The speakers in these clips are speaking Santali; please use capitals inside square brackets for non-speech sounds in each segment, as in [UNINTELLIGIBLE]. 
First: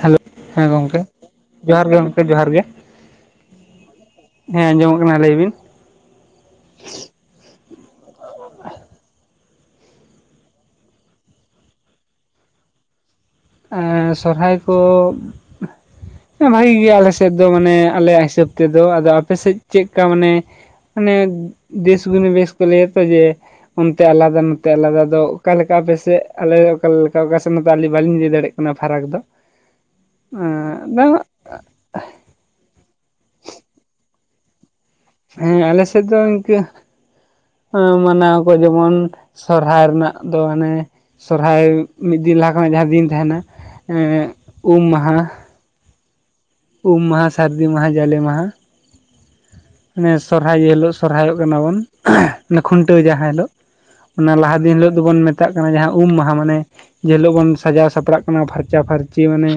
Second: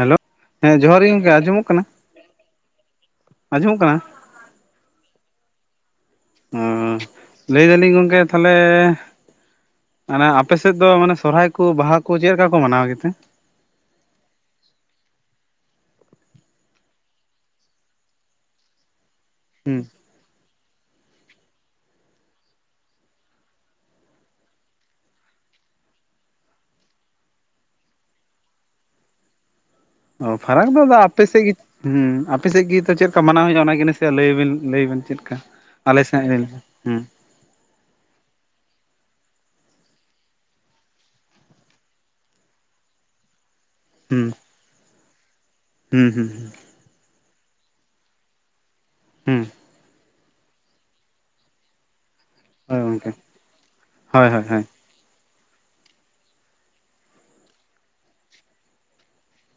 ᱦᱮᱞᱳ ᱦᱮᱸ ᱡᱚᱦᱟᱨ ᱜᱚᱢᱠᱮ ᱜᱮ ᱜᱚᱝᱠᱮ ᱟᱸᱡᱚᱢᱚᱜ ᱠᱟᱱᱟ ᱡᱚᱦᱟᱨ ᱜᱮ ᱜᱚᱢᱠᱮ ᱡᱚᱦᱟᱨ ᱜᱮ ᱟᱸᱡᱚᱢᱚᱜ ᱠᱟᱱᱟ ᱦᱮᱸ ᱟᱸᱡᱚᱢᱚᱜ ᱠᱟᱱᱟ ᱞᱟᱹᱭ ᱵᱤᱱ? ᱟ.... ᱞᱟᱹᱭ ᱫᱟᱞᱤᱧ ᱜᱚᱢᱠᱮ ᱛᱟᱦᱞᱮ ᱢᱟᱱᱮ ᱟᱯᱮᱥᱮᱫ ᱫᱚ ᱢᱟᱱᱮ ᱥᱚᱨᱦᱟᱭ ᱠᱚ ᱵᱟᱦᱟ ᱠᱚ ᱪᱮᱫ ᱞᱮᱠᱟ ᱠᱚ ᱢᱟᱱᱟᱣ ᱜᱮᱛᱮ? ᱟ.... ᱥᱚᱨᱦᱟᱭ ᱠᱚ... ᱵᱷᱟᱜᱮ ᱜᱮᱭᱟ ᱟᱞᱮ ᱥᱮᱫ ᱫᱚ ᱢᱟᱱᱮ ᱟᱞᱮᱭᱟᱜ ᱦᱤᱥᱟᱹᱵ ᱛᱮᱫᱚ ᱟᱫᱚ ᱟᱯᱮ ᱥᱮᱫ ᱦᱩᱸ ᱪᱮᱫᱠᱟ ᱢᱟᱱᱮ... ᱢᱟᱱᱮ ᱫᱮᱥ ᱜᱩᱱᱤ ᱵᱮᱥ ᱠᱚ ᱞᱟᱹᱭ ᱟᱠ ᱢᱮ ᱚᱱᱛᱮ ᱟᱞᱟᱫᱟ ᱱᱚᱛᱮ ᱟᱞᱟᱫᱟ ᱚᱠᱟ ᱞᱮᱠᱟ ᱟᱯᱮᱥᱮᱫ ᱟᱞᱮ ᱚᱠᱟᱮᱠᱟ ᱚᱠᱟ ᱫᱚ ᱟᱞᱤᱧ ᱵᱟᱞᱤᱧ.. ᱫᱟᱲᱮᱭᱟᱜ ᱠᱟᱱᱟ ᱯᱷᱟᱨᱟᱠ ᱫᱚ᱾ ᱚ ᱯᱷᱟᱨᱟᱠ ᱫᱚ ᱟᱫ ᱟᱯᱮ ᱥᱮᱫ ᱜᱮ ᱦᱮᱸ ᱟᱯᱮᱥᱮᱫ ᱜᱮᱛᱚ ᱪᱮᱫ ᱞᱮᱠᱟ ᱢᱟᱱᱟᱣ ᱦᱩᱭᱩᱜᱼᱟ ᱚᱱᱟᱜᱮ ᱱᱟᱥᱮᱭᱟᱜ ᱞᱟᱹᱭᱵᱤᱱ ᱞᱟᱹᱭᱟᱵᱤᱱ ᱪᱮᱫ? ᱞᱮᱠᱟ? ᱦᱮᱸ ᱟᱞᱮ ᱥᱮᱫ ᱫᱚ ᱤᱱᱠᱟᱹ ᱢᱟᱱᱟᱣ ᱠᱚ ᱡᱮᱢᱚᱱ ᱥᱚᱨᱦᱟᱭ ᱨᱮᱱᱟᱜ ᱫᱚ ᱟᱱᱮ ᱥᱚᱨᱦᱟᱭ ᱢᱤᱫ ᱫᱤᱱ ᱞᱟᱦᱟ ᱠᱷᱚᱱᱟᱜ ᱡᱟᱦᱟᱸ ᱫᱤᱱ ᱛᱟᱦᱮᱱᱟ ᱩᱢ ᱢᱟᱦᱟ ᱦᱩᱸ ᱦᱩᱸ ᱦᱩᱸ ᱩᱢ ᱢᱟᱦᱟ ᱥᱟᱹᱨᱫᱤ ᱢᱟᱦᱟ ᱡᱟᱞᱮ ᱢᱟᱦᱟ ᱦᱮᱸ ᱢᱮ ᱥᱚᱨᱦᱟᱭ ᱦᱤᱞᱳᱜ ᱥᱚᱨᱦᱟᱭᱚᱜ ᱠᱟᱱᱟ ᱵᱚᱱ᱾ ᱦᱳᱭ ᱠᱷᱩᱱᱴᱟᱹᱣ ᱜᱚᱝᱠᱮ ᱡᱟᱦᱟᱸ ᱦᱤᱞᱳᱜ ᱦᱳᱭ ᱚᱱᱟ ᱦᱳᱭ ᱞᱟᱦᱟ ᱦᱳᱭ ᱫᱤᱱ ᱦᱤᱞᱳᱜ ᱫᱚᱵᱚᱱ ᱢᱮᱛᱟᱜ ᱠᱟᱱᱟ ᱡᱟᱦᱟᱸ ᱩᱢ ᱢᱟᱦᱟ ᱢᱟᱱᱮ ᱡᱮ ᱦᱤᱞᱳᱜ ᱵᱚᱱ ᱥᱟᱡᱟᱣ ᱥᱟᱯᱲᱟᱜ ᱠᱟᱱᱟ ᱯᱷᱟᱨᱪᱟᱼᱯᱷᱟᱨᱪᱤ ᱢᱟᱱᱮ...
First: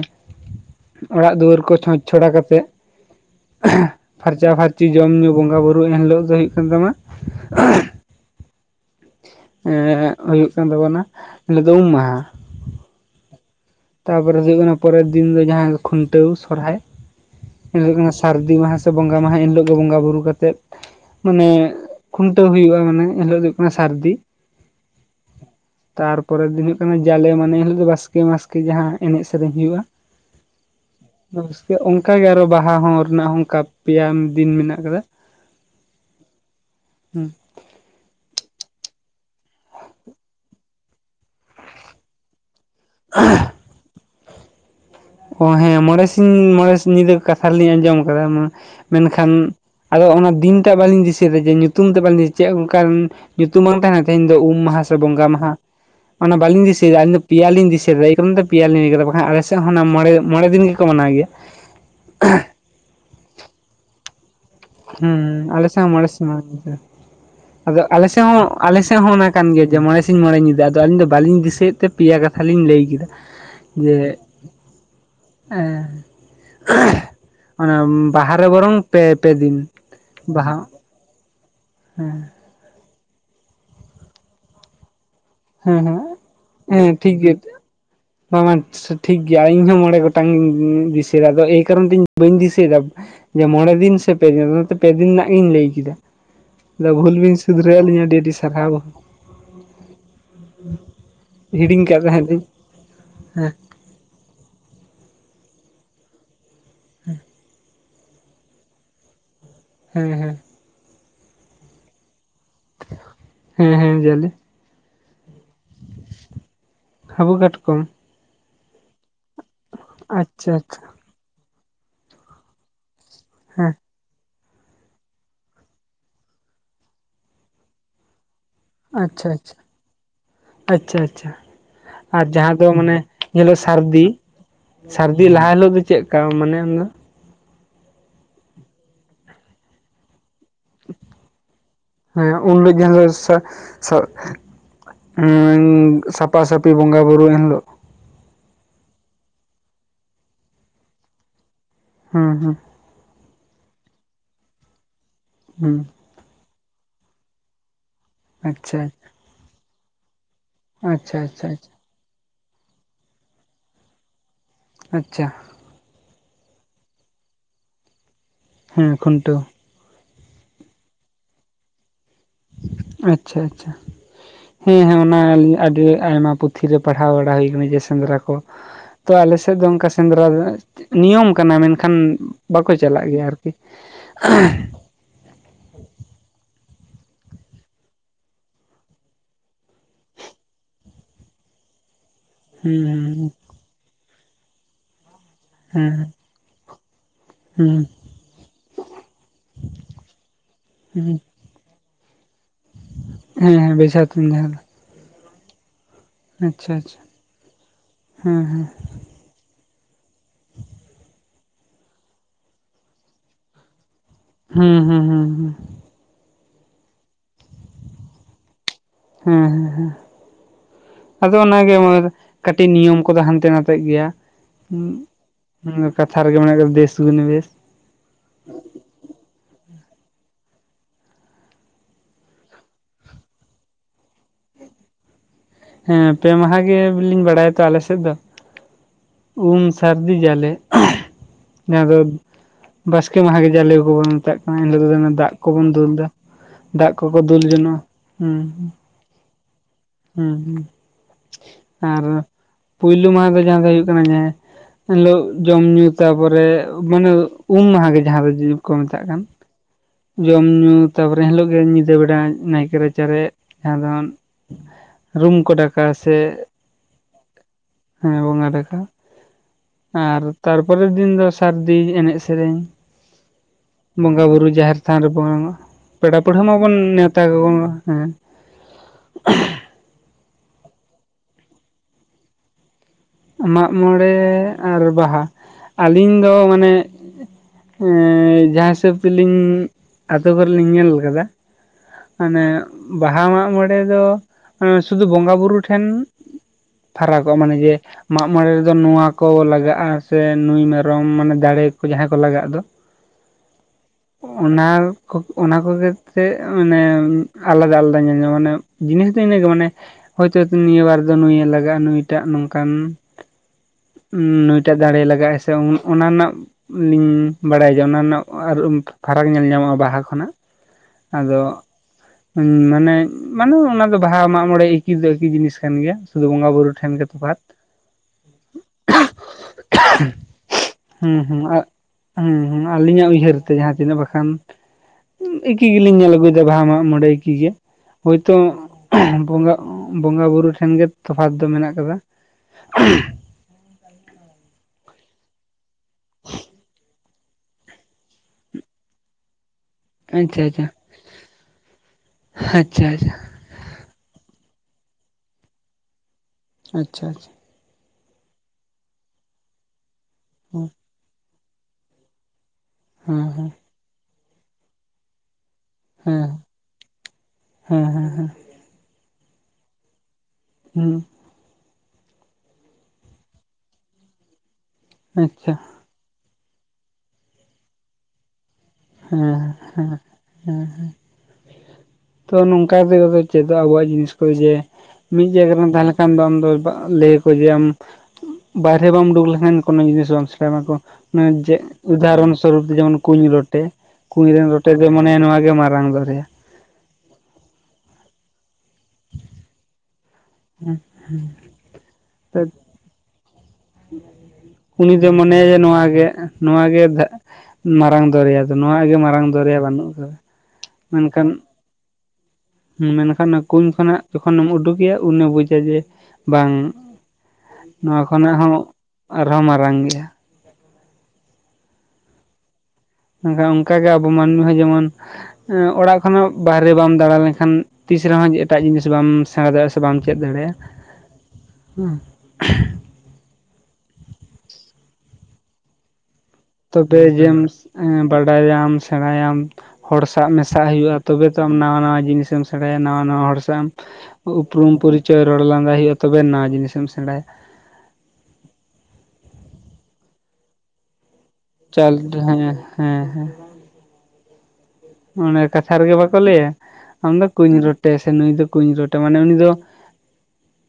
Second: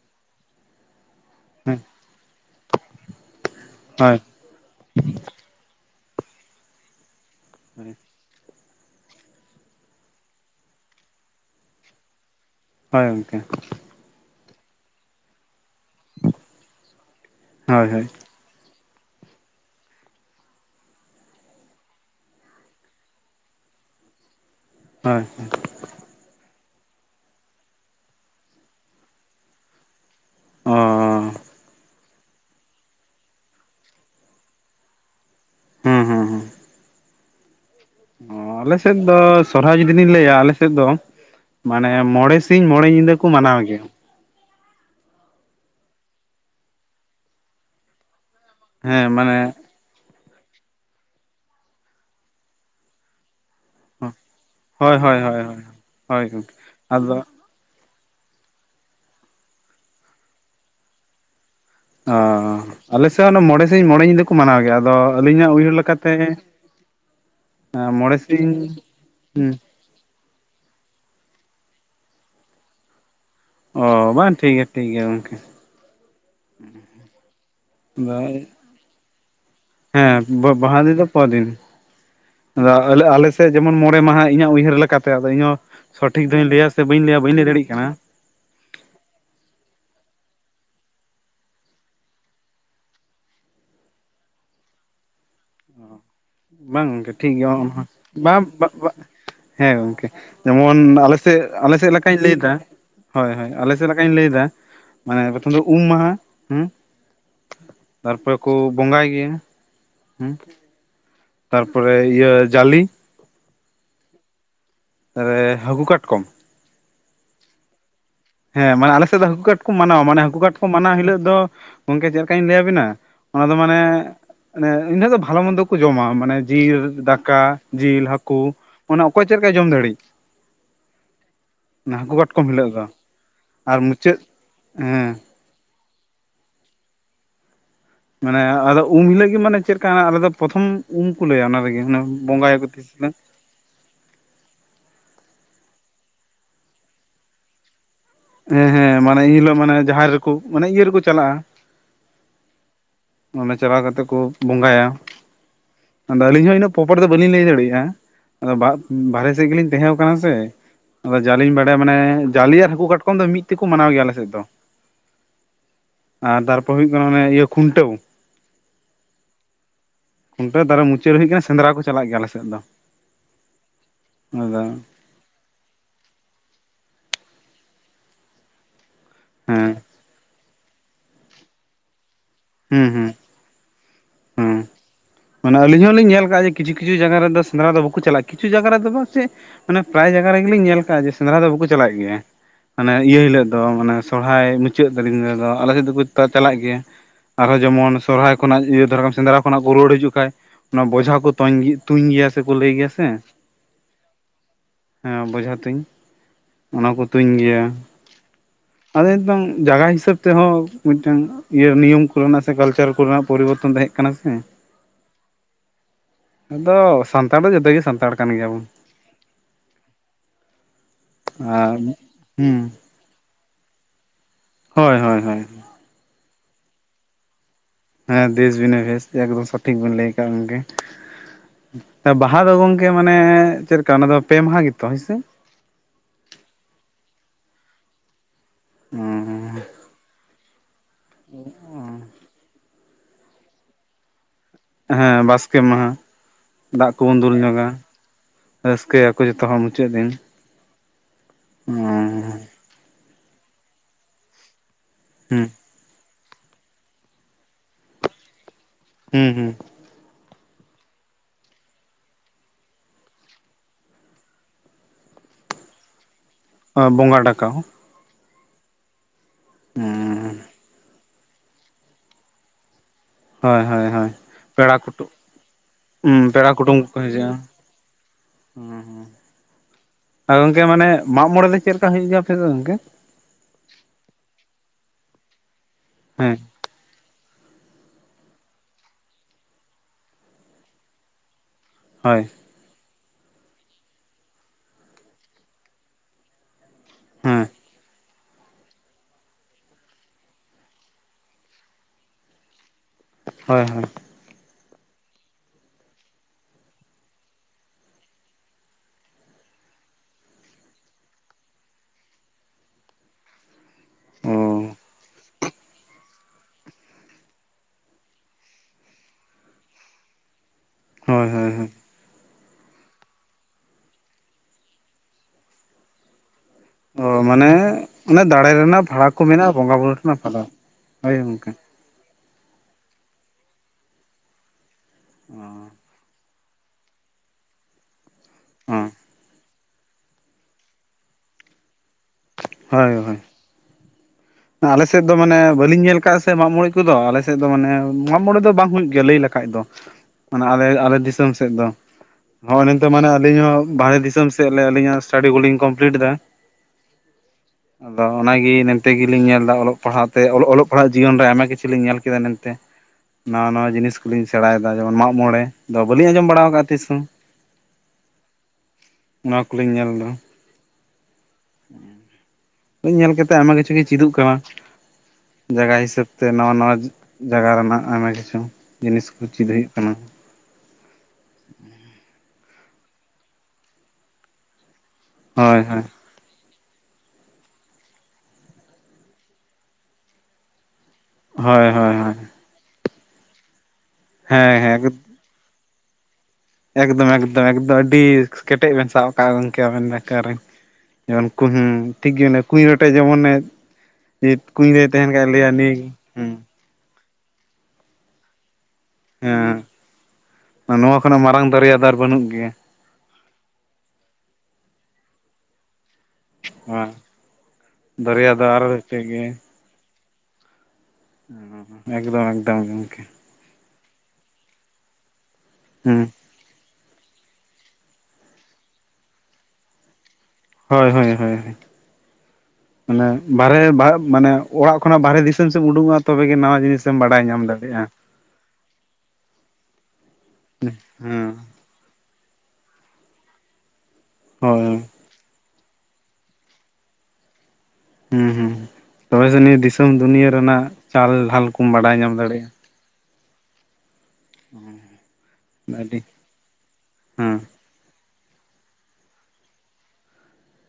ᱚᱲᱟᱜ ᱫᱩᱣᱟᱹᱨ ᱠᱚ ᱪᱷᱚᱸᱪ ᱪᱷᱚᱲᱟ ᱠᱟᱛᱮᱫ ᱦᱳᱭ ᱯᱷᱟᱨᱪᱟ ᱯᱷᱟᱨᱪᱤ ᱡᱚᱢ ᱧᱩ᱾ ᱵᱚᱸᱜᱟ ᱵᱩᱨᱩ ᱮᱱ ᱦᱤᱞᱳᱜ ᱫᱚ ᱦᱳᱜ ᱠᱟᱱ ᱛᱟᱢᱟ ᱮ ᱦᱩᱭᱩᱜ ᱠᱟᱱ ᱛᱟᱵᱚᱱᱟ ᱤᱱᱦᱤᱞᱜ ᱫᱚ ᱩᱢ ᱢᱟᱦᱟ᱾ ᱦᱳᱭ ᱜᱚᱝᱠᱮ᱾ ᱛᱟᱯᱚᱨᱮ ᱫᱚ ᱦᱩᱭᱩᱜ ᱠᱟᱱᱟ ᱯᱚᱨᱮᱨ ᱫᱤᱱ ᱫᱚ ᱡᱟᱦᱟᱸ ᱠᱷᱩᱱᱴᱟᱹᱣ ᱥᱚᱨᱦᱟᱭ ᱦᱳᱭ ᱦᱩᱭᱩᱜ ᱦᱳᱭ ᱠᱟᱱᱟ ᱥᱟᱹᱨᱫᱤ ᱢᱟᱦᱟ ᱥᱮ ᱵᱚᱸᱜᱟ ᱢᱟᱦᱟ ᱮᱱ ᱦᱤᱞᱳᱜ ᱜᱮ ᱵᱚᱸᱜᱟ ᱵᱩᱨᱩ ᱠᱟᱛᱮᱫ ᱢᱟᱱᱮ ᱠᱷᱩᱱᱴᱟᱹᱣ ᱦᱩᱭᱩᱜᱼᱟ ᱢᱟᱱᱮ ᱮᱱᱦᱤᱞᱳᱜ ᱫᱚ ᱦᱩᱭᱩᱜ ᱠᱟᱱᱟ ᱥᱟᱹᱨᱫᱤ ᱦᱮᱸ ᱦᱮᱸ ᱛᱟᱨᱯᱚᱨᱮᱨ ᱫᱤᱱ ᱦᱩᱭᱩᱜ ᱠᱟᱱᱟ ᱡᱟᱞᱮ ᱢᱟᱱᱮ ᱮᱱᱦᱤᱞᱳᱜ ᱫᱚ ᱵᱟᱥᱠᱮ ᱢᱟᱥᱠᱮ ᱡᱟᱦᱟᱸ ᱮᱱᱮᱡ ᱥᱮᱨᱮᱧ ᱦᱩᱭᱩᱜᱼᱟ ᱚ [INAUDIBLE] ᱱᱠᱟ ᱜᱮ ᱟᱨᱚ ᱵᱟᱦᱟ ᱦᱚᱸ ᱨᱮᱱᱟᱜ ᱦᱚᱸ ᱚᱱᱠᱟ ᱯᱮᱭᱟ ᱫᱤᱱ ᱢᱮᱱᱟᱜ ᱟᱠᱟᱫᱟᱹ ᱦᱩᱸ ᱦᱩᱸ ᱦᱩᱸ ᱚ ᱟᱞᱮ ᱥᱮᱫ ᱫᱚ ᱥᱚᱨᱦᱟᱭ ᱡᱩᱫᱤ ᱞᱤᱧ ᱞᱟᱹᱭᱟ ᱟᱞᱮ ᱥᱮᱫ ᱫᱚ ᱢᱟᱱᱮ ᱢᱚᱬᱮ ᱥ ᱥᱤᱧ ᱢᱚᱬᱮ ᱧᱤᱫᱟᱹ ᱠᱚ ᱢᱟᱱᱟᱣ ᱜᱮᱭᱟ ᱚ ᱦᱮᱸ ᱢᱚᱬᱮ ᱥᱤᱧ ᱢᱚᱬᱮ ᱥᱤᱧ ᱧᱤᱫᱟᱹ ᱠᱟᱛᱷᱟ ᱨᱮᱞᱤᱧ ᱟᱸᱡᱚᱢ ᱟᱠᱟᱫᱟ ᱦᱮᱸ ᱢᱮᱱᱠᱷᱟᱱ ᱢᱟᱱᱮ ᱟᱫᱚ ᱚᱱᱟ ᱫᱤᱱ ᱴᱟᱜ ᱵᱟᱞᱤᱧ ᱫᱤᱥᱟᱹᱭᱫᱟ ᱡᱮ ᱧᱩᱛᱩᱢ ᱛᱮ ᱵᱟᱞᱤᱧ ᱪᱮᱫ ᱚᱱᱠ ᱧᱩᱛᱩ ᱵᱟᱝ ᱛᱟᱦᱮᱱᱟ ᱛᱮᱦᱧ ᱫᱚ ᱩᱢ ᱢᱟᱦᱟ ᱥᱮ ᱦᱳᱭ ᱦᱳᱭ ᱵᱚᱸᱜᱟ ᱦᱳᱭ ᱢᱟᱦᱟ ᱦᱳᱭ ᱦᱳᱭ ᱚᱱᱟ ᱜᱚᱝᱠᱮ ᱵᱟᱞᱤᱧ ᱫᱤᱥᱟᱹᱭᱮᱜ-ᱟ ᱟᱧ ᱫᱚ ᱟᱫᱚ ᱯᱮᱭᱟ ᱞᱤᱧ ᱫᱤᱥᱟᱹᱭᱮᱫᱟ ᱮ ᱠᱟᱨᱚᱱ ᱛᱮ ᱯᱮᱭᱟ ᱞᱟᱹᱭ ᱠᱮᱫᱟ ᱵᱟᱠᱷᱟᱱ ᱟᱞᱮ ᱥᱮᱫ ᱦᱚᱸ ᱚᱱᱟ ᱢᱚᱬᱮ ᱢᱚᱬᱮ ᱫᱤᱱ ᱜᱮᱠᱚ ᱢᱟᱱᱟᱣ ᱜᱮᱭᱟ ᱚ ᱟᱞᱮᱥᱮᱫ ᱦᱚ ᱥᱤᱧ ᱢᱚᱬᱮ ᱧᱤᱫᱟᱹ ᱠᱚ ᱢᱟᱱᱟᱣ ᱜᱮᱭᱟ ᱟᱫᱚ ᱦᱩᱸ ᱟᱹᱞᱤᱧᱟᱜ ᱟᱞᱮ ᱩᱭᱦᱟᱹᱨ ᱥᱮᱫ ᱦᱚ ᱢᱚᱲᱮ ᱞᱮᱠᱟᱛᱮ ᱥᱤᱧ ᱢᱚᱲᱮ ᱧᱤᱫᱟᱹ ᱟᱫᱚ ᱟᱞᱮ ᱢᱚᱬᱮ ᱥᱮᱫ ᱦᱚᱸ ᱥᱤᱧ ᱟᱞᱮ ᱥᱮᱫ ᱦᱚᱸ ᱚᱱᱟ ᱠᱟᱱ ᱦᱩᱸ ᱜᱮᱭᱟ ᱡᱮ ᱢᱚ ᱢᱚᱬᱮ ᱧᱤᱫᱟᱹ ᱟᱫᱚ ᱟᱹᱞᱤᱧ ᱫᱚ ᱵᱟᱹᱞᱤᱧ ᱫᱤᱥᱟᱹᱭᱮᱫ ᱛᱮ ᱯᱮᱭᱟ ᱠᱟᱛᱷᱟ ᱞᱤᱧ ᱞᱟᱹᱭ ᱠᱮᱫᱟ ᱚ ᱡᱮ ᱵᱟᱝ ᱴᱷᱤᱠ ᱜᱮᱭᱟ ᱴᱷᱤᱠ ᱜᱮᱭᱟ ᱜᱚᱝᱠᱮ ᱚᱱᱟ ᱵᱟᱦᱟ ᱨᱮ ᱵᱚᱨᱚᱝ ᱯᱮ ᱯᱮ ᱫᱤᱱ ᱦᱮᱸ ᱵᱟᱦᱟ ᱫᱤᱱ ᱫᱚ ᱯᱮ ᱫᱤᱱ ᱦᱮᱸ ᱟᱞ ᱟᱞᱮ ᱥᱮᱫ ᱡᱮᱢᱚᱱ ᱢᱚᱬᱮ ᱢᱟᱦᱟ ᱤᱧᱟᱹᱜ ᱩᱦᱟᱹᱨ ᱞᱮᱠᱟ ᱛᱮ ᱟᱫᱚ ᱤᱧ ᱦᱚᱸ ᱦᱮᱸ ᱦᱮᱸ ᱥᱚᱴᱷᱤᱠ ᱫᱚᱧ ᱞᱟᱹᱭᱟ ᱥᱮ ᱦᱮᱸ ᱵᱟᱹᱧ ᱴᱷᱤᱠ ᱞᱟᱹᱭᱟ ᱜᱮᱭᱟ ᱵᱟᱹᱧ ᱞᱟᱹᱭ ᱫᱟᱲᱮᱭᱟᱜ ᱠᱟᱱᱟ ᱵᱟᱝ ᱵᱟᱝ ᱴᱷᱤᱠ ᱜᱮᱭᱟ ᱤᱧ ᱦᱚ ᱢᱚᱬᱮ ᱜᱚᱴᱟᱝᱧ ᱫᱤᱥᱟᱹᱭᱫᱟ ᱟᱫᱚ ᱮᱭ ᱠᱟᱨᱚᱱ ᱛᱮ ᱤᱧ ᱵᱟᱹᱧ ᱫᱤᱥᱟᱹᱭ ᱫᱟ ᱡᱮ ᱢᱚᱬᱮ ᱫᱤᱱ ᱥᱮ ᱯᱮ ᱫᱤᱱ ᱚᱱᱟᱛᱮ ᱯᱮ ᱫᱤᱱ ᱨᱮᱱᱟᱜ ᱜᱤᱧ ᱞᱟᱹᱭ ᱠᱮᱫᱟ ᱵᱟᱝ ᱟᱫᱚ ᱜᱚᱝᱠᱮ ᱵᱷᱩᱞ ᱴᱷᱤᱠ ᱵᱤᱱ ᱜᱮᱭᱟ ᱥᱩᱫᱷᱨᱟᱹᱣ ᱞᱤᱧᱟ ᱟᱹᱰᱤ ᱟᱹᱰᱤ ᱵᱟᱝ ᱥᱟᱨᱦᱟᱣ ᱦᱮᱸ ᱜᱚᱝᱠᱮ ᱡᱮᱢᱚᱱ ᱟᱞᱮᱥᱮᱫ ᱦᱤᱲᱤᱧ ᱟᱞᱮᱥᱮᱫ ᱠᱟᱜ ᱞᱮᱠᱟᱧ ᱛᱟᱦᱮᱸᱫ ᱞᱟᱹᱭᱟ ᱞᱤᱧ ᱫᱟ ᱦᱳᱭ ᱦᱳᱭ ᱦᱮᱸ ᱟᱞᱮ ᱪᱮᱫ ᱞᱮᱠᱟᱧ ᱞᱟᱹᱭᱫᱟ ᱢᱟᱱᱮ ᱯᱨᱚᱛᱷᱚᱢ ᱫᱚ ᱩᱢ ᱢᱟᱦᱟ ᱦᱩᱸ ᱦᱩᱸ ᱛᱟᱨ ᱯᱚᱨᱮ ᱠᱚ ᱵᱚᱸᱜᱟᱭ ᱜᱮᱭᱟ ᱦᱮᱸ ᱦᱮᱸ ᱛᱟᱨ ᱯᱚᱨᱮ ᱤᱭᱟᱹ ᱡᱟᱞᱤ ᱦᱮᱸ ᱦᱮᱸ ᱡᱟᱞᱮ ᱨᱮ ᱦᱟᱹᱠᱩ ᱠᱟᱴᱠᱚᱢ ᱦᱟᱹᱠᱩ ᱠᱟᱴᱠᱚᱢ ᱦᱮᱸ ᱢᱟᱱᱮ ᱟᱞᱮ ᱥᱮᱫ ᱫᱚ ᱦᱟᱹᱠᱩ ᱠᱟᱴᱠᱚᱢ ᱢᱟᱱᱟᱣ ᱢᱟᱱᱮ ᱦᱟᱹᱠᱩ ᱟᱪᱪᱷᱟ ᱠᱟᱴᱠᱚᱢ ᱟᱪᱪᱷᱟ ᱢᱟᱱᱟᱣ ᱦᱤᱞᱳᱜ ᱫᱚ ᱜᱚᱝᱠᱮ ᱪᱮᱫ ᱞᱮᱠᱟᱧ ᱞᱟᱹᱭ ᱟᱵᱤᱱᱟ ᱚᱱᱟ ᱫᱚ ᱦᱮᱸ ᱢᱟᱱᱮ ᱢᱟᱱᱮ ᱤᱱᱟᱜ ᱫᱚ ᱵᱷᱟᱞᱮ ᱢᱚᱱᱫᱷᱮ ᱠᱚ ᱡᱚᱢᱟ ᱢᱟᱱᱮ ᱡᱤᱞ ᱫᱟᱠᱟ ᱡᱤᱞ ᱦᱟᱹᱠᱩ ᱚᱱᱮ ᱚᱠᱚᱭ ᱟᱪᱪᱷᱟ ᱪᱮᱫ ᱟᱪᱪᱷᱟ ᱞᱮᱠᱟᱭ ᱡᱚᱢ ᱫᱟᱲᱮᱤᱜ ᱟᱪᱪᱷᱟ ᱟᱪᱪᱷᱟ ᱚᱱᱟ ᱦᱟᱹᱠᱩ ᱠᱟᱴᱠᱚᱢ ᱦᱤᱞᱟᱹᱜ ᱫᱚ ᱧᱤᱞᱚᱜ ᱟᱨ ᱥᱟᱹᱨᱫᱤ ᱢᱩᱪᱟᱹᱫ ᱦᱮᱸ ᱥᱟᱹᱨᱫᱤ ᱞᱟᱦᱟ ᱦᱤᱞᱳᱜ ᱫᱚ ᱪᱮᱫᱠᱟ ᱢᱟᱱᱮ ᱚᱱᱟ ᱫᱚ ᱢᱟᱱᱮ ᱟᱫᱚ ᱩᱢ ᱦᱤᱞᱳᱜ ᱜᱮ ᱢᱟᱱᱮ ᱪᱮᱫ ᱞᱮᱠᱟ ᱟᱞᱮ ᱫᱚ ᱯᱨᱚᱛᱷᱚᱢ ᱩᱢ ᱠᱚ ᱞᱟᱹᱭᱟ ᱚᱱᱟ ᱨᱮᱜᱮ ᱦᱮᱸ ᱵᱚᱸᱜᱟᱭᱟᱠᱚ ᱩᱱᱞᱜ ᱛᱤᱥ ᱡᱟᱦᱟᱸ ᱫᱚ ᱦᱤᱞᱳᱜ ᱥᱟᱯᱷᱟ ᱥᱟᱹᱯᱤ ᱵᱚᱸᱜᱟ ᱵᱩᱨᱩ ᱮᱱ ᱦᱤᱞᱳᱜ ᱦᱮᱸ ᱦᱮᱸ ᱢᱟᱱᱮ ᱤᱱᱦᱤᱞᱳᱜ ᱢᱟᱱᱮ ᱡᱟᱦᱟ ᱨᱮᱠᱚ ᱢᱟᱱᱮ ᱤᱭᱟᱹ ᱨᱮᱠᱚ ᱪᱟᱞᱟᱜᱼᱟ ᱦᱩᱸ ᱦᱩᱸ ᱚᱸᱰᱮ ᱪᱟᱞᱟᱣ ᱠᱟᱛᱮᱜ ᱠᱚ ᱵᱚᱸᱜᱟᱭᱟ ᱦᱩᱸ ᱟᱫᱚ ᱟᱹᱞᱤᱧ ᱦᱚᱸ ᱩᱱᱟᱹᱜ ᱯᱚᱯᱟᱨ ᱫᱚ ᱵᱟᱹᱞᱤᱧ ᱞᱟᱹᱭ ᱫᱟᱲᱮᱭᱟᱜᱼᱟ ᱟᱫᱚ ᱟᱪᱪᱷᱟ ᱵᱟᱨᱦᱮ ᱥᱮᱫ ᱜᱮᱞᱤᱧ ᱛᱟᱦᱮᱸ ᱠᱟᱱᱟ ᱥᱮ ᱟᱪᱪᱷᱟ ᱟᱫᱚ ᱟᱪᱪᱷᱟ ᱡᱟᱞᱤᱧ ᱵᱟᱲᱟᱭᱟ ᱢᱟᱱᱮ ᱡᱟᱞᱤ ᱟᱨ ᱦᱟᱹᱠᱩ ᱠᱟᱴᱠᱚᱢ ᱫᱚ ᱢᱤᱫ ᱛᱮᱠᱚ ᱢᱟᱱᱟᱣ ᱜᱮᱭᱟ ᱟᱞᱮ ᱥᱮᱫ ᱫᱚ ᱟᱪᱪᱷᱟ ᱟᱨ ᱛᱟᱨᱯᱚᱨ ᱦᱩᱭᱩᱜ ᱠᱟᱱᱟ ᱤᱭᱟᱹ ᱠᱷᱩᱱᱴᱟᱹᱣ ᱦᱮᱸ ᱠᱷᱩᱱᱴᱟᱹᱣ ᱠᱷᱩᱱᱴᱟᱹ ᱫᱮ ᱢᱩᱪᱟᱹ ᱦᱩᱭ ᱠᱟᱱᱟ ᱥᱮᱱᱸᱨᱟ ᱠᱚ ᱪᱟᱞ ᱜᱮᱭᱟᱮ ᱟᱞᱮ ᱥᱮ ᱟᱪᱪᱷᱟ ᱟᱪᱪᱷᱟ ᱟᱫᱚ ᱦᱮᱸ ᱦᱮᱸ ᱚᱱᱟᱞᱤᱧ ᱟᱹᱰᱤ ᱟᱭᱢᱟ ᱯᱩᱛᱤᱨᱮ ᱯᱟᱲᱦᱟᱣ ᱵᱟᱲᱟ ᱦᱩᱭ ᱟᱠᱟᱱᱟ ᱡᱮ ᱥᱮᱸᱫᱽᱨᱟ ᱠᱚ ᱛᱚ ᱟᱞᱮ ᱥᱮᱫ ᱫᱚ ᱦᱮᱸ ᱚᱱᱠᱟ ᱥᱮᱸᱫᱽᱨᱟ ᱱᱤᱭᱚᱢ ᱠᱟᱱᱟ ᱢᱮᱱᱠᱷᱟᱱ ᱵᱟᱠᱚ ᱦᱩᱸ ᱦᱩᱸ ᱪᱟᱞᱟᱜ ᱜᱮᱭᱟ ᱟᱨᱠᱤ ᱦᱩᱸ ᱢᱟᱱᱮ ᱟᱞᱤᱧᱚᱸᱞᱤᱧ ᱧᱮᱞ ᱠᱟᱜᱼᱟ ᱡᱟᱜᱟ ᱠᱤᱪᱷᱩ ᱠᱤᱪᱷᱩ ᱡᱟᱭ ᱨᱮ ᱥᱮᱸᱫᱽᱨᱟ ᱫᱚ ᱵᱟᱠᱚ ᱪᱟᱞᱟᱜᱼᱟ ᱠᱪᱷᱩ ᱡᱟᱭᱜᱟ ᱨᱮᱫᱚ ᱫᱚ ᱪᱮᱫ ᱢᱟᱱᱮ ᱯᱨᱟᱭ ᱡᱟᱭᱜᱟ ᱨᱮᱜᱮᱞᱤᱧ ᱧᱮᱞ ᱟᱠᱟᱟᱜᱼᱟ ᱡᱮ ᱥᱮᱸᱫᱽᱨᱟ ᱫᱚ ᱵᱟᱠᱚ ᱪᱟᱞᱟᱜᱮᱫ ᱜᱮᱭᱟ ᱦᱩᱸ ᱢᱟᱱᱮ ᱤᱭᱟᱹ ᱦᱩᱸ ᱦᱤᱞᱳᱜ ᱫᱚ ᱢᱟᱱᱮ ᱥᱚᱨᱦᱟᱭ ᱢᱩᱪᱟᱹᱫ ᱫᱟᱹᱞᱤᱧ ᱫᱚ ᱟᱞᱮ ᱥᱮᱫ ᱦᱮᱸ ᱫᱚᱠᱚ ᱪᱟᱞᱟᱜ ᱜᱮᱭᱟ ᱟᱨᱦᱚᱸ ᱦᱮᱸ ᱡᱮᱢᱚᱱ ᱥᱚᱦᱨᱟᱭ ᱠᱷᱚᱱᱟᱜ ᱤᱭᱟᱹ ᱫᱷᱚᱨᱠᱟ ᱥᱮᱸᱫᱽᱨᱟ ᱠᱷᱚᱱᱟᱜ ᱠᱚ ᱨᱩᱣᱟᱹᱲ ᱦᱤᱡᱩᱜ ᱠᱷᱟᱱ ᱚᱱᱟ ᱵᱚᱡᱷᱟ ᱦᱮᱸ ᱠᱚ ᱛᱚᱧ [UNINTELLIGIBLE] ᱛᱩᱧ ᱜᱮᱭᱟ ᱥᱮ ᱠᱚ ᱞᱟᱹᱭ ᱜᱮᱭᱟ ᱥᱮ ᱦᱮᱸ ᱦᱮᱸ ᱵᱮᱥᱴᱡᱷᱟ ᱛᱩᱧ ᱡᱟᱦᱟ ᱫᱚ ᱦᱮᱸ ᱵᱮᱡᱷᱟ ᱛᱤᱧ ᱟᱪᱪᱷᱟ ᱟᱪᱪᱷᱟ ᱚᱱᱟᱠᱚ ᱛᱩᱧ ᱜᱮᱭᱟ ᱦᱮᱸ ᱦᱮᱸ ᱟᱫᱚ ᱱᱤᱛᱚᱝ ᱡᱟᱭᱜᱟ ᱦᱤᱥᱟᱹᱵᱽ ᱛᱮᱦᱚᱸ ᱢᱤᱫᱴᱟᱝ ᱤᱭᱟᱹ ᱱᱤᱭᱚᱢ ᱠᱚᱨᱮᱱᱟᱜ ᱥᱮ ᱠᱟᱞᱪᱟᱨ ᱠᱚᱨᱮᱱᱟᱜ ᱯᱚᱨᱤᱵᱚᱨᱛᱚᱱ ᱛᱟᱦᱮᱸ ᱠᱟᱱᱟ ᱥᱮ ᱦᱩᱸ ᱦᱩᱸ ᱦᱩᱸ ᱦᱩᱸ ᱟᱫᱚ ᱥᱟᱱᱛᱟᱲ ᱫᱚ ᱡᱩᱫᱚ ᱜᱮ ᱥᱟᱱᱛᱟᱲ ᱠᱟᱱ ᱜᱮᱭᱟᱵᱚᱱ ᱦᱮᱸ ᱦᱮᱸ ᱦᱮᱸ ᱟᱫᱚ ᱚᱱᱟᱜᱮ ᱟᱨ ᱦᱩᱸ ᱠᱟᱹᱴᱤᱡ ᱱᱤᱭᱚᱢ ᱠᱚᱫᱚ ᱦᱟᱱᱛᱮ ᱱᱟᱛᱮ ᱜᱮᱭᱟ ᱦᱳᱭ ᱦᱳᱭ ᱦᱳᱭ ᱦᱩᱸ ᱠᱟᱛᱷᱟ ᱨᱮᱜᱮ ᱠᱚ ᱢᱮᱱ ᱫᱮᱥ ᱜᱩᱱ ᱵᱮᱥ ᱦᱮᱸ ᱫᱮᱥ ᱵᱤᱱᱟᱹ ᱵᱮᱥ ᱮᱠᱫᱚᱢ ᱥᱚᱴᱷᱤᱠ ᱵᱤᱱ ᱞᱟᱹᱭ ᱠᱫ ᱜᱚᱢᱠᱮ ᱵᱟᱦᱟᱸ ᱫᱚ ᱜᱚᱝᱠᱮ ᱢᱟᱱᱮ ᱪᱮᱫᱞᱮᱠᱟ ᱚᱱᱟ ᱫᱚ ᱯᱮ ᱢᱟᱦᱟ ᱜᱮᱛᱚ ᱦᱮᱸ ᱥᱮ ᱦᱮᱸ ᱯᱮ ᱢᱟᱦᱟ ᱜᱮᱞᱤᱧ ᱵᱟᱲᱟᱭᱟ ᱛᱚ ᱟᱞᱮᱥᱮᱫ ᱫᱚ ᱩᱢ ᱥᱟᱹᱨᱫᱤ ᱡᱟᱞᱮ ᱡᱟᱦᱟᱸ ᱫᱚ ᱵᱟᱥᱠᱮ ᱢᱟᱦᱟ ᱜᱮ ᱡᱟᱞᱤ ᱦᱚ ᱵᱚᱱ ᱢᱮᱛᱟᱜ ᱠᱟᱱ ᱮᱱᱦᱤᱞᱳᱜ ᱫᱚ ᱦᱮᱸ ᱫᱟᱜ ᱵᱟᱥᱠᱮ ᱠᱚᱵᱚᱱ ᱢᱟᱦᱟ ᱫᱩᱞᱫᱟ ᱫᱟᱜ ᱠᱚᱠᱚ ᱫᱩᱞ ᱡᱮᱱᱚᱼᱟ ᱦᱮᱸ ᱠᱮ ᱭᱟᱠᱚ ᱡᱚᱛᱚ ᱢᱩᱪᱟᱹᱫ ᱫᱤᱱ ᱦᱩᱸᱟᱨ ᱦᱩᱸ ᱯᱩᱭᱞᱩ ᱢᱟᱦᱟ ᱫᱚ ᱡᱟᱦᱟᱸ ᱫᱚ ᱦᱩᱭᱩᱜ ᱠᱟᱱᱟ ᱮᱱᱟᱹᱦᱤᱞᱳᱜ ᱡᱚᱢ ᱧᱩ ᱛᱟᱨᱯᱚᱨᱮ ᱢᱟᱱᱮ ᱩᱢ ᱢᱟᱦᱟ ᱜᱮ ᱡᱟᱦᱟᱸ ᱫᱚ ᱠᱚ ᱢᱮᱛᱟᱜ ᱠᱟᱱ ᱦᱩᱸ ᱦᱩᱸ ᱡᱚᱢ ᱧᱩ ᱛᱟᱨᱯᱚᱨᱮ ᱤᱱᱟᱹᱦᱤᱞᱳᱜ ᱜᱮ ᱧᱤᱫᱟᱹ ᱵᱮᱲᱟ ᱱᱟᱭᱠᱮ ᱨᱟᱪᱟᱨᱮ ᱡᱟᱦᱟᱸ ᱫᱚ ᱨᱩᱢ ᱠᱚ ᱰᱟᱠᱟᱣ ᱥᱮ ᱵᱚᱸᱜᱟ ᱰᱟᱠᱟᱣ ᱦᱮᱸ ᱵᱚᱸᱜᱟ ᱰᱟᱠᱟᱣ ᱟᱨ ᱛᱟᱨᱯᱚᱨᱮᱨ ᱫᱤᱱ ᱫᱚ ᱥᱟᱹᱨᱫᱤ ᱮᱱᱮᱡ ᱥᱮᱨᱮᱧ ᱦᱳᱭ ᱦᱳᱭ ᱦᱳᱭ ᱵᱚᱸᱜᱟ ᱵᱩᱨᱩ ᱯᱮᱲᱟ ᱡᱟᱦᱮᱨ ᱛᱷᱟᱱ ᱠᱩᱴᱩ ᱨᱮᱵᱚᱱ ᱯᱮᱲᱟ ᱯᱟᱹᱲᱦᱟᱹ ᱢᱟᱵᱚᱱ ᱱᱮᱶᱛᱟ ᱠᱟᱠᱚᱣᱟ ᱦᱮᱸ ᱦᱮᱸ ᱦᱮᱸ [UNINTELLIGIBLE] ᱟ ᱜᱚᱝᱠᱮ ᱢᱟᱱᱮ ᱢᱟᱜ ᱢᱚᱬᱮ ᱫᱚ ᱪᱮᱫ ᱞᱮᱠᱟ ᱦᱩᱭᱩᱜ ᱜᱮᱭᱟ ᱟᱯᱮ ᱫᱚ ᱜᱚᱝᱠᱮ ᱢᱟᱜ ᱢᱚᱬᱮ ᱟᱨ ᱵᱟᱦᱟ ᱟᱹᱞᱤᱧ ᱫᱚ ᱦᱮᱸ ᱢᱟᱱᱮ ᱡᱟᱦᱟᱸ ᱦᱤᱥᱟᱹᱵ ᱛᱮᱞᱤᱧ ᱟᱛᱩ ᱠᱚᱨᱮ ᱞᱤᱧ ᱧᱮᱞ ᱟᱠᱟᱫᱟ ᱦᱳᱭ ᱢᱟᱱᱮ ᱵᱟᱦᱟ ᱢᱟᱜ ᱢᱚᱬᱮ ᱫᱚ ᱥᱩᱫᱷᱩ ᱵᱚᱸᱜᱟ ᱵᱩᱨᱩ ᱴᱷᱮᱱ ᱯᱷᱟᱨᱟᱠᱚᱜᱼᱟ ᱦᱮᱸ ᱢᱟᱱᱮ ᱡᱮ ᱢᱟᱜ ᱢᱚᱬᱮ ᱨᱮᱫᱚ ᱱᱚᱣᱟ ᱠᱚ ᱞᱟᱜᱟᱜᱼᱟ ᱥᱮ ᱱᱩᱭ ᱢᱮᱨᱚᱢ ᱢᱟᱱᱮ ᱫᱟᱨᱮ ᱠᱚ ᱡᱟᱦᱟᱸᱭ ᱠᱚ ᱞᱟᱜᱟᱜᱼᱟ ᱫᱚ ᱦᱚᱭ ᱦᱚᱭ ᱚᱱᱟ ᱠᱚ ᱚᱱᱟ ᱠᱚᱜᱮ ᱛᱮ ᱢᱟᱱᱮ ᱟᱞᱟᱫᱟ ᱟᱞᱟᱫᱟ ᱧᱮᱞ ᱧᱟᱢᱚᱜ ᱢᱟᱱᱮ ᱡᱤᱱᱤᱥ ᱫᱚ ᱤᱱᱟᱹᱜᱮ ᱢᱟᱱᱮ ᱦᱚᱭᱛᱳ ᱱᱤᱭᱟᱹ ᱵᱟᱨ ᱫᱚ ᱱᱩᱭᱮ ᱞᱟᱜᱟᱜᱼᱟ ᱱᱩᱭᱴᱟᱜ ᱱᱚᱝᱠᱟᱱ ᱚ ᱱᱩᱭᱴᱟᱜ ᱫᱟᱲᱮ ᱞᱟᱜᱟᱜᱼᱟ ᱥᱮ ᱚᱱᱟ ᱨᱮᱱᱟᱜ ᱞᱤᱧ ᱵᱟᱲᱟᱭ ᱡᱟ ᱚᱱᱟ ᱨᱮᱱᱟᱜ ᱟᱨ ᱯᱷᱟᱨᱟᱠ ᱧᱮᱞ ᱧᱟᱢᱚᱜᱼᱟ ᱵᱟᱦᱟ ᱠᱷᱚᱱᱟᱜ ᱦᱳᱭ ᱟᱫᱚ ᱦᱳᱭ ᱦᱳᱭ ᱢᱟᱱᱮ ᱢᱟᱱᱮ ᱚᱱᱟ ᱫᱚ ᱵᱟᱦᱟ ᱢᱟᱜ ᱢᱚᱬᱮ ᱮᱠᱤ ᱫᱚ ᱮᱠᱤ ᱡᱤᱱᱤᱥ ᱠᱟᱱ ᱜᱮᱭᱟ ᱥᱩᱫᱩ ᱵᱚᱸᱜᱟ ᱵᱩᱨᱩ ᱴᱷᱮᱱ ᱚ ᱜᱮ ᱛᱚᱯᱷᱟᱛ ᱢᱟᱱᱮ ᱚᱱᱮ ᱫᱟᱲᱮ ᱨᱮᱱᱟᱜ ᱵᱷᱟᱲᱟ ᱠᱚ ᱢᱮᱱᱟᱜᱼᱟ ᱵᱚᱸᱜᱟ ᱵᱩᱨᱩ ᱨᱮᱱᱟᱜ ᱵᱷᱟᱲᱟ ᱦᱚᱭ ᱦᱩᱸ ᱜᱚᱝᱠᱮ ᱦᱩᱸ ᱦᱩᱸᱟᱹᱞᱤᱧᱟᱜ ᱩᱭᱦᱟᱹᱨ ᱛᱮ ᱡᱟᱦᱟᱸ ᱛᱤᱱᱟᱹᱜ ᱵᱟᱠᱷᱟᱱ ᱮᱠᱤ ᱚ ᱜᱮᱞᱤᱧ ᱧᱮᱞ ᱟᱹᱜᱩ ᱵᱟᱦᱟ ᱢᱟᱜ ᱢᱚᱬᱮ ᱦᱩᱭᱛᱚ ᱵᱚᱸᱜᱟ ᱵᱚᱸᱜᱟ ᱵᱩᱨᱩ ᱴᱷᱮᱱ ᱜᱮ ᱛᱚᱯᱷᱟᱛ ᱫᱚ ᱢᱮᱱᱟᱜ ᱟᱠᱟᱫᱟ ᱦᱮ ᱠᱟᱹ [UNINTELLIGIBLE] ᱟᱞᱮᱥᱮᱫ ᱫᱚ ᱢᱟᱱᱮ ᱵᱟᱹᱞᱤᱧ ᱧᱮᱞ ᱟᱠᱟᱫᱼᱟ ᱥᱮ ᱢᱟᱜ ᱢᱚᱬᱤ ᱠᱚᱫᱚ ᱟᱞᱮ ᱥᱮᱫ ᱫᱚ ᱢᱟᱱᱮ ᱢᱟᱜ ᱢᱚᱬᱮ ᱫᱚ ᱵᱟᱝ ᱦᱩᱭᱩᱜ ᱜᱮᱭᱟ ᱞᱟᱹᱭ ᱞᱮᱠᱷᱟᱡ ᱫᱚ ᱟᱪᱪᱷᱟ ᱚᱱᱟ ᱟᱪᱪᱷᱟ ᱟᱞᱮ ᱟᱞᱮ ᱫᱤᱥᱚᱢ ᱥᱮᱫ ᱫᱚ ᱦᱚᱸᱜᱼᱚᱭ ᱟᱪᱪᱷᱟ ᱱᱛᱮᱳ ᱢᱟᱱᱮ ᱟᱪᱪᱷᱟ ᱟᱞᱤᱧ ᱦᱚᱸ ᱵᱟᱦᱮᱨᱮ ᱫᱤᱥᱚᱢ ᱥᱮᱫ ᱪᱮᱫ ᱟᱹᱞᱤᱧᱟᱜ ᱥᱴᱟᱰᱤ ᱠᱚᱞᱤᱧ ᱠᱚᱢᱯᱞᱤᱴ ᱮᱫᱟ᱾ ᱟᱪᱪᱷᱟ ᱟᱪᱪᱷᱟ᱾ ᱟᱫᱚ ᱚᱱᱟᱜᱮ ᱱᱛᱮ ᱜᱮᱞᱤᱧ ᱧᱮᱞᱫᱟ ᱚᱞᱚᱜ ᱯᱟᱲᱦᱟᱜ- ᱚᱞᱚᱜ ᱯᱟᱲᱦᱟᱜ ᱡᱤᱭᱚᱱ ᱨᱮ ᱟᱭᱢᱟ ᱠᱤᱪᱷᱩ ᱞᱤᱧ ᱧᱮᱞ ᱠᱮᱫᱟ ᱮ ᱢᱮᱱᱛᱮ ᱦᱮᱸ ᱱᱟ ᱡᱤᱱᱤᱥ ᱞᱤᱧ ᱥᱮᱬᱟᱭᱮᱫᱟ ᱡᱮᱢᱚᱱ ᱢᱟᱜ ᱢᱚᱬᱮ ᱫᱚ ᱵᱟᱹᱞᱤᱧ ᱟᱸᱡᱚᱢ ᱦᱮᱸ ᱵᱟᱲᱟ ᱠᱟᱜᱼᱟ ᱛᱤᱥ ᱦᱚᱸ᱾ ᱦᱮᱸ ᱦᱮᱸ ᱦᱮᱸ ᱦᱮᱸ ᱚᱱᱟ ᱠᱚᱞᱤᱮᱧ ᱧᱮᱞ ᱮᱫᱟ ᱦᱩᱸ ᱧᱮᱞ ᱠᱟᱛᱮᱜ ᱟᱭᱢᱟ ᱠᱤᱪᱷᱩ ᱜᱮ ᱪᱮᱫᱚᱜ ᱠᱟᱱᱟ ᱟᱪᱪᱷᱟ ᱡᱟᱭᱜᱟ ᱦᱤᱥᱟᱹᱵ ᱛᱮ ᱱᱟᱣᱟ ᱱᱟ ᱡᱟᱭᱜᱟ ᱨᱮᱱᱟᱜ ᱟᱭᱢᱟ ᱠᱤᱪᱷᱩ ᱡᱤᱱᱤᱥ ᱠᱚ ᱦᱮᱸ ᱪᱮᱫ ᱦᱩᱭᱩᱜ ᱠᱟᱱᱟᱹ ᱾ ᱦᱮᱸ ᱦᱮᱸ ᱛᱚ ᱱᱚᱝᱠᱟ ᱛ ᱪᱮᱫᱚᱜ ᱟᱵᱚᱣᱟᱜ ᱡᱤᱱᱤᱥ ᱠᱚ ᱡᱮ ᱢᱤᱫ ᱡᱟᱭᱜᱟ ᱦᱳᱭ ᱨᱮᱢ ᱦᱳᱭ ᱛᱟᱸᱦᱞᱮ ᱠᱷᱟᱱ ᱫᱚ ᱟᱢ ᱞᱟᱹ ᱟᱠᱚ ᱡᱮ ᱟᱢ ᱵᱟᱦᱨᱮ ᱵᱟᱢ ᱩᱰᱩᱠ ᱞᱮᱠᱷᱟᱱ ᱠᱳᱱᱳ ᱡᱤᱱᱤᱥ ᱵᱟᱢ ᱥᱮᱬᱟᱭᱢᱟᱠᱚ ᱡᱮ ᱦᱳᱭ ᱦᱳᱭ ᱦᱳᱭ ᱩᱫᱟᱦᱚᱨᱚᱱ ᱥᱚᱨᱚᱨᱩᱯ ᱡᱮᱢᱚᱱ ᱠᱩᱧᱤ ᱨᱚᱴᱮ ᱠᱩᱸᱧ ᱨᱮᱱ ᱦᱮᱸ ᱨᱚᱴᱮᱡ ᱫᱚ ᱦᱮᱸ ᱢᱟᱱᱮᱭᱟ ᱱᱚᱣᱟᱣᱟᱜ ᱜᱮ ᱢᱟᱨᱟᱝ ᱫᱚᱦᱭᱟ᱾ ᱮᱠᱫᱚᱢ ᱮᱠᱫᱚᱢ ᱮᱠᱫᱚᱢ ᱟᱹᱰᱤ ᱠᱮᱴᱮᱡ ᱵᱮᱱ ᱥᱟᱵ ᱠᱟᱜᱼᱟ ᱜᱚᱢᱠᱮ ᱟᱵᱮᱱ ᱫᱟᱠᱟᱨᱮ ᱡᱮᱢᱚᱱ ᱠᱩᱦᱩᱸ ᱴᱷᱤᱠ ᱜᱮᱭᱟ ᱚᱱᱮ ᱠᱩᱸᱧᱤ ᱨᱴᱮᱡ ᱡᱮᱢᱚᱱ᱾ ᱩᱱᱤ ᱫᱚ ᱢᱚᱱᱮᱭᱟ ᱡᱮ ᱱᱤᱭᱟᱹ ᱱᱚᱣᱟᱜ ᱜᱮ ᱦᱮᱸ ᱱᱚᱣᱟᱜ ᱜᱮ ᱢᱟᱨᱟᱝ ᱫᱚᱨᱭᱟ ᱫᱚ ᱱᱚᱣᱟ ᱜᱮ ᱢᱟᱨᱟᱝ ᱫᱚᱨᱭᱟ ᱦᱮᱸ ᱵᱟᱹᱱᱩᱜ ᱠᱟᱫᱟ ᱢᱮᱱᱠᱷᱟᱱ᱾ ᱫᱟᱨᱭᱟᱫ ᱟᱨ ᱵᱟᱹᱱᱩᱜ ᱜᱮᱭᱟ᱾ ᱦᱩᱸ ᱢᱮᱱᱠᱷᱟᱱ ᱚᱱᱟ ᱠᱩᱧ ᱠᱷᱚᱱᱟᱜ ᱡᱚᱠᱷᱚᱱᱮᱢ ᱩᱰᱩᱠᱮᱭᱟ ᱩᱱᱤᱮ ᱵᱩᱡᱟ ᱡᱮ ᱵᱟᱝ ᱱᱚᱣᱟ ᱫᱚᱨᱭᱟ ᱠᱷᱚᱱᱟᱜ ᱫᱚ ᱦᱚᱸ ᱟᱨᱚ ᱦᱚᱪᱚ ᱜᱮ ᱟᱨᱦᱚᱸ ᱢᱟᱨᱟᱝ ᱜᱮᱭᱟ᱾ ᱮᱠᱫᱚᱢ ᱮᱠᱫᱚᱢ ᱜᱚᱝᱠᱮ᱾ ᱢᱮᱱᱠᱷᱟᱱ ᱚᱱᱠᱟᱜᱮ ᱟᱵᱚ ᱢᱟᱹᱱᱢᱤ ᱦᱚᱸ ᱡᱮᱢᱚᱱ ᱚᱲᱟᱜ ᱦᱮᱸ ᱠᱷᱚᱱᱟᱜ ᱵᱟᱨᱦᱨᱮ ᱵᱟᱢ ᱫᱟᱬᱟ ᱞᱮᱱᱠᱷᱟᱱ ᱛᱤᱥ ᱨᱮᱦᱚᱸ ᱮᱴᱟᱜ ᱡᱤᱱᱤᱥ ᱵᱟᱢ ᱥᱮᱬᱟ ᱫᱟᱲᱮᱭᱟᱜᱼᱟ ᱥᱮ ᱵᱟᱢ ᱪᱮᱫ ᱫᱟᱲᱮᱭᱟᱜᱼᱟ᱾ ᱦᱳᱭ ᱦᱳᱭ ᱦᱳᱭ᱾ ᱦᱮᱸ ᱢᱟᱱᱮ ᱵᱟᱨᱦᱮ ᱢᱟᱱᱮ ᱚᱲᱟᱜ ᱠᱷᱚᱱᱟᱜ ᱵᱟᱨᱦᱮ ᱫᱤᱥᱚᱢ ᱥᱮᱫ ᱩᱰᱩᱠᱚᱜᱼᱟ ᱛᱚᱵᱮ ᱱᱟᱣᱟ᱾ ᱡᱤᱱᱤᱥᱮᱢ ᱛᱚᱵᱮ ᱵᱟᱰᱟᱭ ᱡᱮᱢ ᱧᱟᱢ ᱫᱟᱲᱮᱭᱟᱜᱼᱟ ᱵᱟᱰᱟᱭᱟᱢ ᱥᱮᱬᱟᱭᱟᱢ ᱦᱚᱲ ᱥᱟᱶ ᱢᱮᱥᱟᱜ ᱦᱩᱭᱩᱜᱼᱟ ᱦᱮᱸ ᱛᱚᱵᱮ ᱛᱚ ᱟᱢ ᱱᱟᱣᱟ ᱱᱟᱣᱟ ᱡᱤᱱᱤᱥᱢ ᱥᱮᱬᱟᱭᱟ ᱱᱟᱣᱟ ᱱᱟᱣᱟ ᱦᱚᱲ ᱥᱟᱶ ᱮᱢ ᱦᱳᱭ ᱩᱯᱨᱩᱢ ᱯᱚᱨᱤᱪᱚᱭ ᱨᱚᱲ ᱞᱟᱸᱫᱟ ᱦᱩᱭᱩᱜᱼᱟ ᱛᱚᱵᱮ ᱱᱟᱣᱟ ᱡᱤᱱᱤᱥ ᱮᱢ ᱥᱮᱬᱟᱭᱟ᱾ ᱦᱩᱸ ᱦᱩᱸ ᱛᱚᱵᱮ ᱥᱮ ᱱᱤᱭᱟᱹ ᱫᱤᱥᱚᱢ ᱫᱩᱱᱤᱭᱟᱹ ᱨᱮᱱᱟᱜ ᱪᱟᱞ ᱰᱷᱟᱞ ᱠᱚᱢ ᱵᱟᱰᱟᱭ ᱪᱟᱞ ᱧᱟᱢ ᱰᱷᱟ ᱦᱮᱸ ᱫᱟᱲᱮᱭᱟᱜᱼᱟ ᱦᱮᱸ ᱦᱮᱸ᱾ ᱦᱩᱸ [UNINTELLIGIBLE] ᱚᱱᱮ ᱠᱟᱛᱷᱟ ᱨᱮᱜᱮ ᱵᱟᱠᱚ ᱞᱟᱹᱭᱟ ᱟᱢ ᱫᱚ ᱦᱮᱸ ᱠᱩᱧ ᱨᱚᱴᱮ ᱥᱮ ᱱᱩᱭ ᱫᱚ ᱠᱩᱧ ᱨᱚᱴᱮ ᱢᱟᱱᱮ ᱩᱱᱤ ᱫᱚ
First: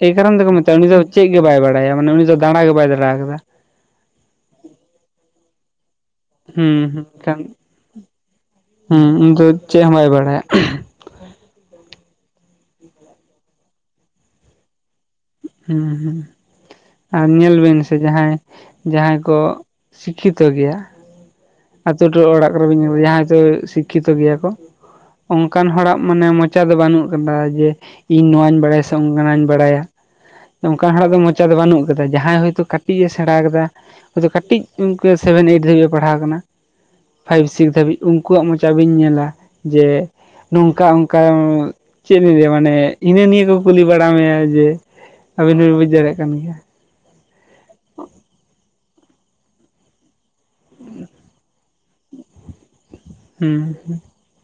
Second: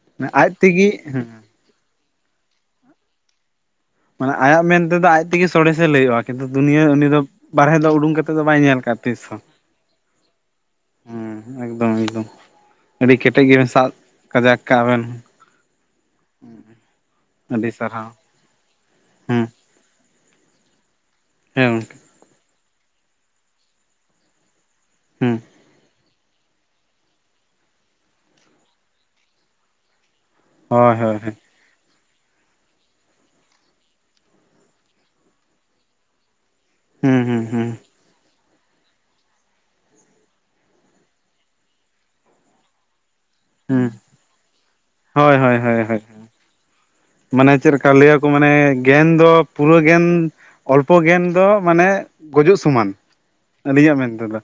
ᱮᱭ ᱠᱟᱨᱚᱱ ᱛᱮᱠᱚ ᱟᱡ ᱢᱮᱛᱟᱭᱼᱟ ᱩᱱᱤ ᱛᱮᱜᱮ ᱫᱚ ᱪᱮᱫ ᱦᱮᱸ ᱜᱮ ᱵᱟᱭ ᱵᱟᱲᱟᱭᱟ ᱢᱟᱱᱮ ᱩᱱᱤ ᱫᱚ ᱫᱟᱬᱟ ᱜᱮ ᱵᱟᱭ ᱫᱟᱬᱟ ᱟᱠᱟᱫᱟ᱾ ᱢᱟᱱᱮ ᱟᱭᱟᱜ ᱢᱮᱱᱛᱮᱫᱚ ᱟᱡ ᱛᱮᱜᱮ ᱥᱚᱨᱮᱥᱮ ᱞᱟᱹᱭᱟᱹᱜᱼᱟ᱾ ᱠᱤᱱᱛᱩ ᱦᱩᱸ ᱫᱩᱱᱭᱟᱹ ᱩᱱᱤ ᱦᱩᱸ ᱫᱚ ᱠᱷᱟᱱ ᱵᱟᱦᱨᱮ ᱫᱚ ᱩᱰᱩᱠ ᱠᱟᱛᱮᱜ ᱫᱚ ᱵᱟᱭ ᱧᱮᱞ ᱠᱟᱜᱼᱟ ᱦᱩᱸ ᱛᱤᱥ ᱩᱱᱤ ᱦᱚᱸ᱾ ᱫᱚ ᱪᱮᱫ ᱦᱚᱸ ᱵᱟᱭ ᱵᱟᱲᱟᱭᱟ ᱦᱮᱸ ᱮᱠᱫᱚᱢ ᱮᱠᱫᱚᱢ ᱟᱹᱰᱤ ᱠᱮᱴᱮᱡ ᱜᱮᱵᱮᱱ ᱥᱟᱵ ᱠᱟᱡᱟᱠ ᱠᱟᱜᱼᱟ ᱵᱮᱱ᱾ ᱦᱮ ᱦᱸ ᱟᱨ ᱧᱮᱞ ᱟᱹᱰᱤ ᱵᱤᱱ ᱥᱮ ᱥᱟᱨᱦᱟᱣ ᱡᱟᱦᱟᱸᱭ ᱡᱟᱦᱟᱸᱭ ᱠᱚ ᱦᱮᱸ ᱥᱤᱠᱷᱤᱛᱚ ᱜᱮᱭᱟ ᱦᱮᱸ [UNINTELLIGIBLE] ᱟᱛᱩ ᱴᱚᱞᱟ ᱚᱲᱟᱜ ᱠᱚᱨᱮ ᱵᱮᱱ ᱧᱮᱞ ᱠᱚᱣᱟ ᱡᱟᱦᱟᱸᱭ ᱛᱚ ᱥᱤᱠᱠᱷᱤᱛᱚ ᱜᱮᱭᱟ ᱠᱚ ᱦᱮᱸ ᱚᱱᱠᱟᱱ ᱦᱚᱲᱟᱜ- ᱢᱟᱱᱮ ᱢᱚᱪᱟ ᱫᱚ ᱵᱟᱹᱱᱩᱜ ᱟᱠᱟᱫᱟ ᱡᱮ ᱤᱧ ᱱᱚᱣᱟᱧ ᱵᱟᱲᱟᱭᱟ ᱥᱮ ᱚᱱᱠᱟᱱᱟᱜ ᱤᱧ ᱵᱟᱲᱟᱭᱟ ᱚᱱᱠᱟ ᱦᱳᱭ ᱦᱚᱲᱟᱜ ᱫᱚ ᱦᱳᱭ ᱦᱳᱭ ᱢᱚᱪᱟ ᱫᱚ ᱵᱟᱹᱱᱩᱜᱼᱟ ᱫᱟ ᱡᱟᱦᱟᱸᱭ ᱦᱳᱭᱛᱳ ᱠᱟᱹᱴᱤᱡ ᱮ ᱥᱮᱬᱟ ᱟᱠᱟᱫᱟᱭ ᱠᱟᱹᱴᱤᱡ ᱚᱠᱟᱹ ᱥᱮᱵᱷᱮᱱ ᱮᱭᱤᱴ ᱫᱷᱟᱹᱵᱤᱡ ᱮ ᱯᱟᱲᱦᱟᱣ ᱟᱠᱟᱱᱟ ᱦᱩᱸ ᱦᱩᱸ ᱯᱷᱟᱭᱤᱵᱽ ᱦᱩᱸ ᱥᱤᱠᱥ ᱫᱷᱟᱹᱵᱤᱡ ᱩᱱᱠᱩᱣᱟᱜ ᱢᱚᱪᱟ ᱵᱤᱧ ᱧᱮᱞᱟ ᱡᱮ ᱱᱚᱝᱠᱟ ᱚᱱᱠᱟ ᱪᱮᱫ ᱞᱤᱧ ᱞᱟᱹᱭᱟ ᱢᱟᱱᱮ ᱤᱱᱟᱹ ᱱᱤᱭᱟᱹ ᱠᱚ ᱠᱩᱞᱤ ᱦᱩᱸ ᱵᱟᱲᱟ ᱢᱮᱭᱟ ᱡᱮ ᱦᱳᱭ ᱦᱳᱭ ᱟᱵᱤᱱ ᱵᱤᱱ ᱦᱳᱭ ᱵᱩᱡᱽ ᱦᱳᱭ ᱫᱟᱲᱮᱭᱟᱜ ᱠᱟᱱ ᱜᱮᱭᱟ᱾ ᱢᱟᱱᱮ ᱪᱮᱞᱮᱠᱟ ᱞᱟᱹᱭᱟᱠᱚ ᱢᱟᱱᱮ ᱜᱮᱭᱟᱱ ᱫᱚ ᱯᱩᱨᱟᱹ ᱜᱮᱭᱟᱱ ᱚᱞᱯᱚ ᱜᱮᱭᱟᱱ ᱫᱚ ᱢᱟᱱᱮ ᱜᱩᱡᱩᱜ ᱥᱚᱢᱟᱱ᱾ ᱦᱩᱸ ᱟᱹᱞᱤᱧᱟᱜ ᱢᱮᱱ ᱛᱮᱫᱚ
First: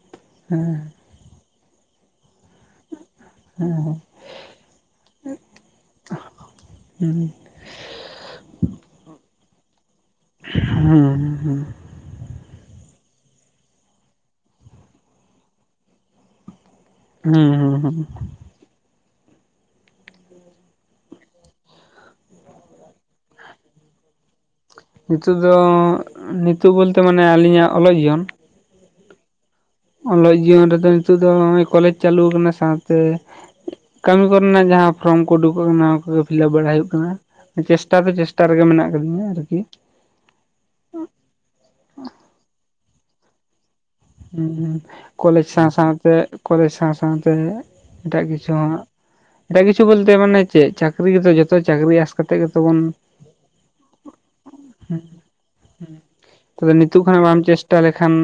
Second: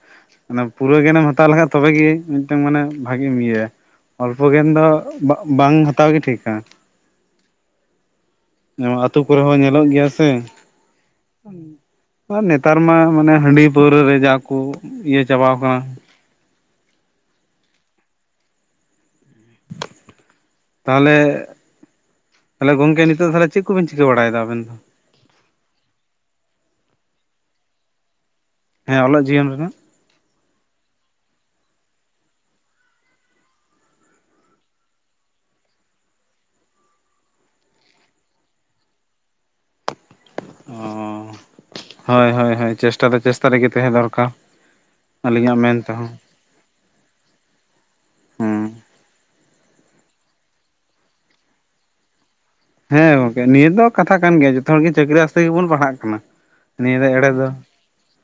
ᱚᱱᱟ ᱯᱩᱨᱟᱹ ᱜᱮᱭᱮᱱᱮᱢ ᱦᱟᱛᱟᱣ ᱞᱮᱠᱷᱟᱡ ᱛᱚᱵᱮ ᱜᱮ ᱢᱤᱫ ᱴᱟᱝ ᱢᱟᱱᱮ ᱵᱷᱟᱜᱮᱢ ᱤᱭᱟᱹᱭᱟ ᱚᱞᱯᱚ ᱜᱮᱭᱟᱱ ᱫᱚ ᱵᱟ ᱵᱟᱝ ᱦᱟᱛᱟᱣ ᱜᱮ ᱴᱷᱤᱠᱟ ᱦᱩᱸ ᱱᱚᱶᱟ ᱟᱹᱛᱩ ᱠᱚᱨᱮ ᱦᱚᱸ ᱧᱮᱞᱚᱜ ᱜᱮᱭᱟ ᱥᱮ ᱦᱩᱸ ᱦᱩᱸ ᱦᱩᱸ ᱟᱨ ᱱᱮᱛᱟᱨ ᱢᱟ ᱢᱟᱱᱮ ᱦᱟᱺᱰᱤ ᱯᱟᱹᱣᱨᱟᱹ ᱨᱮ ᱡᱟ ᱠᱚ ᱤᱭᱟᱹ ᱪᱟᱵᱟ ᱣᱟᱠᱟᱱᱟ᱾ ᱦᱩᱸ ᱦᱩᱸ ᱦᱩᱸ ᱛᱟᱦᱞᱮ ᱛᱟᱦᱞᱮ ᱜᱚᱝᱠᱮ ᱱᱤᱛᱚᱜ ᱫᱷᱟᱨᱟ ᱪᱮᱫ ᱠᱚᱵᱮᱱ ᱪᱤᱠᱟᱹ ᱵᱟᱲᱟᱭᱮᱫᱟ ᱟᱵᱮᱱ ᱫᱚ? ᱱᱤᱛᱚᱜ ᱫᱚ ᱱᱤᱛᱚᱜ ᱵᱚᱞ ᱛᱮ ᱢᱟᱱᱮ ᱟᱹᱞᱤᱧᱟᱜ ᱚᱞᱚᱜ ᱡᱤᱭᱚᱱ ᱦᱮᱸ ᱚᱞᱚᱜ ᱡᱤᱭᱚᱱ ᱨᱮᱱᱟᱜ ᱚᱞᱚᱜ ᱡᱤᱭᱚᱱ ᱨᱮᱫᱚ ᱱᱤᱛᱚᱜ ᱫᱚ ᱱᱚᱜᱼᱚᱭ ᱠᱚᱞᱮᱡᱽ ᱪᱟᱞᱩ ᱟᱠᱟᱱᱟ ᱥᱟᱶᱛᱮ ᱠᱟᱹᱢᱤ ᱠᱚ ᱨᱮᱱᱟᱜ ᱡᱟᱦᱟᱸ ᱯᱷᱨᱚᱢ ᱠᱚ ᱩᱰᱩᱠᱚᱜ ᱠᱟᱱᱟ ᱚᱱᱟ ᱠᱚ ᱜᱮ ᱯᱷᱤᱞᱟᱯ ᱵᱟᱲᱟ ᱦᱩᱭᱩᱜ ᱠᱟᱱᱟ ᱪᱮᱥᱴᱟ ᱫᱚ ᱪᱮᱥᱴᱟ ᱨᱮᱜᱮ ᱢᱮᱱᱟᱜ ᱟᱠᱟᱫᱤᱧᱟ ᱟᱨᱠᱤ ᱚᱸ ᱦᱳᱭ ᱦᱚᱭ ᱦᱚᱭ ᱪᱮᱥᱴᱟ ᱫᱚ ᱪᱮᱥᱴᱟ ᱨᱮᱜᱮ ᱛᱟᱦᱮᱸ ᱫᱚᱨᱠᱟᱨ ᱦᱩᱸ ᱦᱩᱸ ᱠᱚᱞᱮᱡᱽ ᱟᱹᱞᱤᱧᱟᱜ ᱥᱟᱶ ᱢᱮᱱ ᱛᱮᱦᱚᱸ ᱥᱟᱶᱛᱮ ᱠᱚᱞᱮᱡᱽ ᱥᱟᱶ ᱥᱟᱶᱛᱮ ᱮᱴᱟᱜ ᱠᱤᱪᱷᱩ ᱦᱮᱸ ᱦᱚᱸ ᱦᱟᱸᱜ ᱮᱴᱟᱜ ᱠᱤᱪᱩ ᱵᱚᱞ ᱛᱮ ᱢᱟᱱᱮ ᱪᱮᱫ ᱪᱟᱹᱠᱨᱤ ᱜᱮᱛᱚ ᱡᱚᱛᱚ ᱪᱟᱹᱠᱨᱤ ᱠᱟᱛᱮᱜ ᱜᱮᱛᱚ ᱵᱚᱱ ᱦᱮᱸ ᱜᱚᱝᱠᱮ ᱱᱤᱭᱟᱹ ᱫᱚ ᱠᱟᱛᱷᱟ ᱠᱟᱱ ᱜᱮᱭᱟ ᱡᱚᱛᱚ ᱦᱚᱲ ᱜᱮ ᱪᱟᱹᱠᱨᱤ ᱟᱥᱛᱮ ᱜᱮᱵᱚᱱ ᱯᱟᱲᱦᱟᱜ ᱠᱟᱱᱟ᱾ ᱛᱚᱵᱮ ᱱᱤᱭᱟᱹ ᱱᱤᱛᱚᱜ ᱫᱚ ᱠᱷᱚᱱᱟᱜ ᱮᱲᱮ ᱵᱟᱢ ᱫᱚ ᱪᱮᱥᱴᱟ ᱞᱮᱠᱷᱟᱱ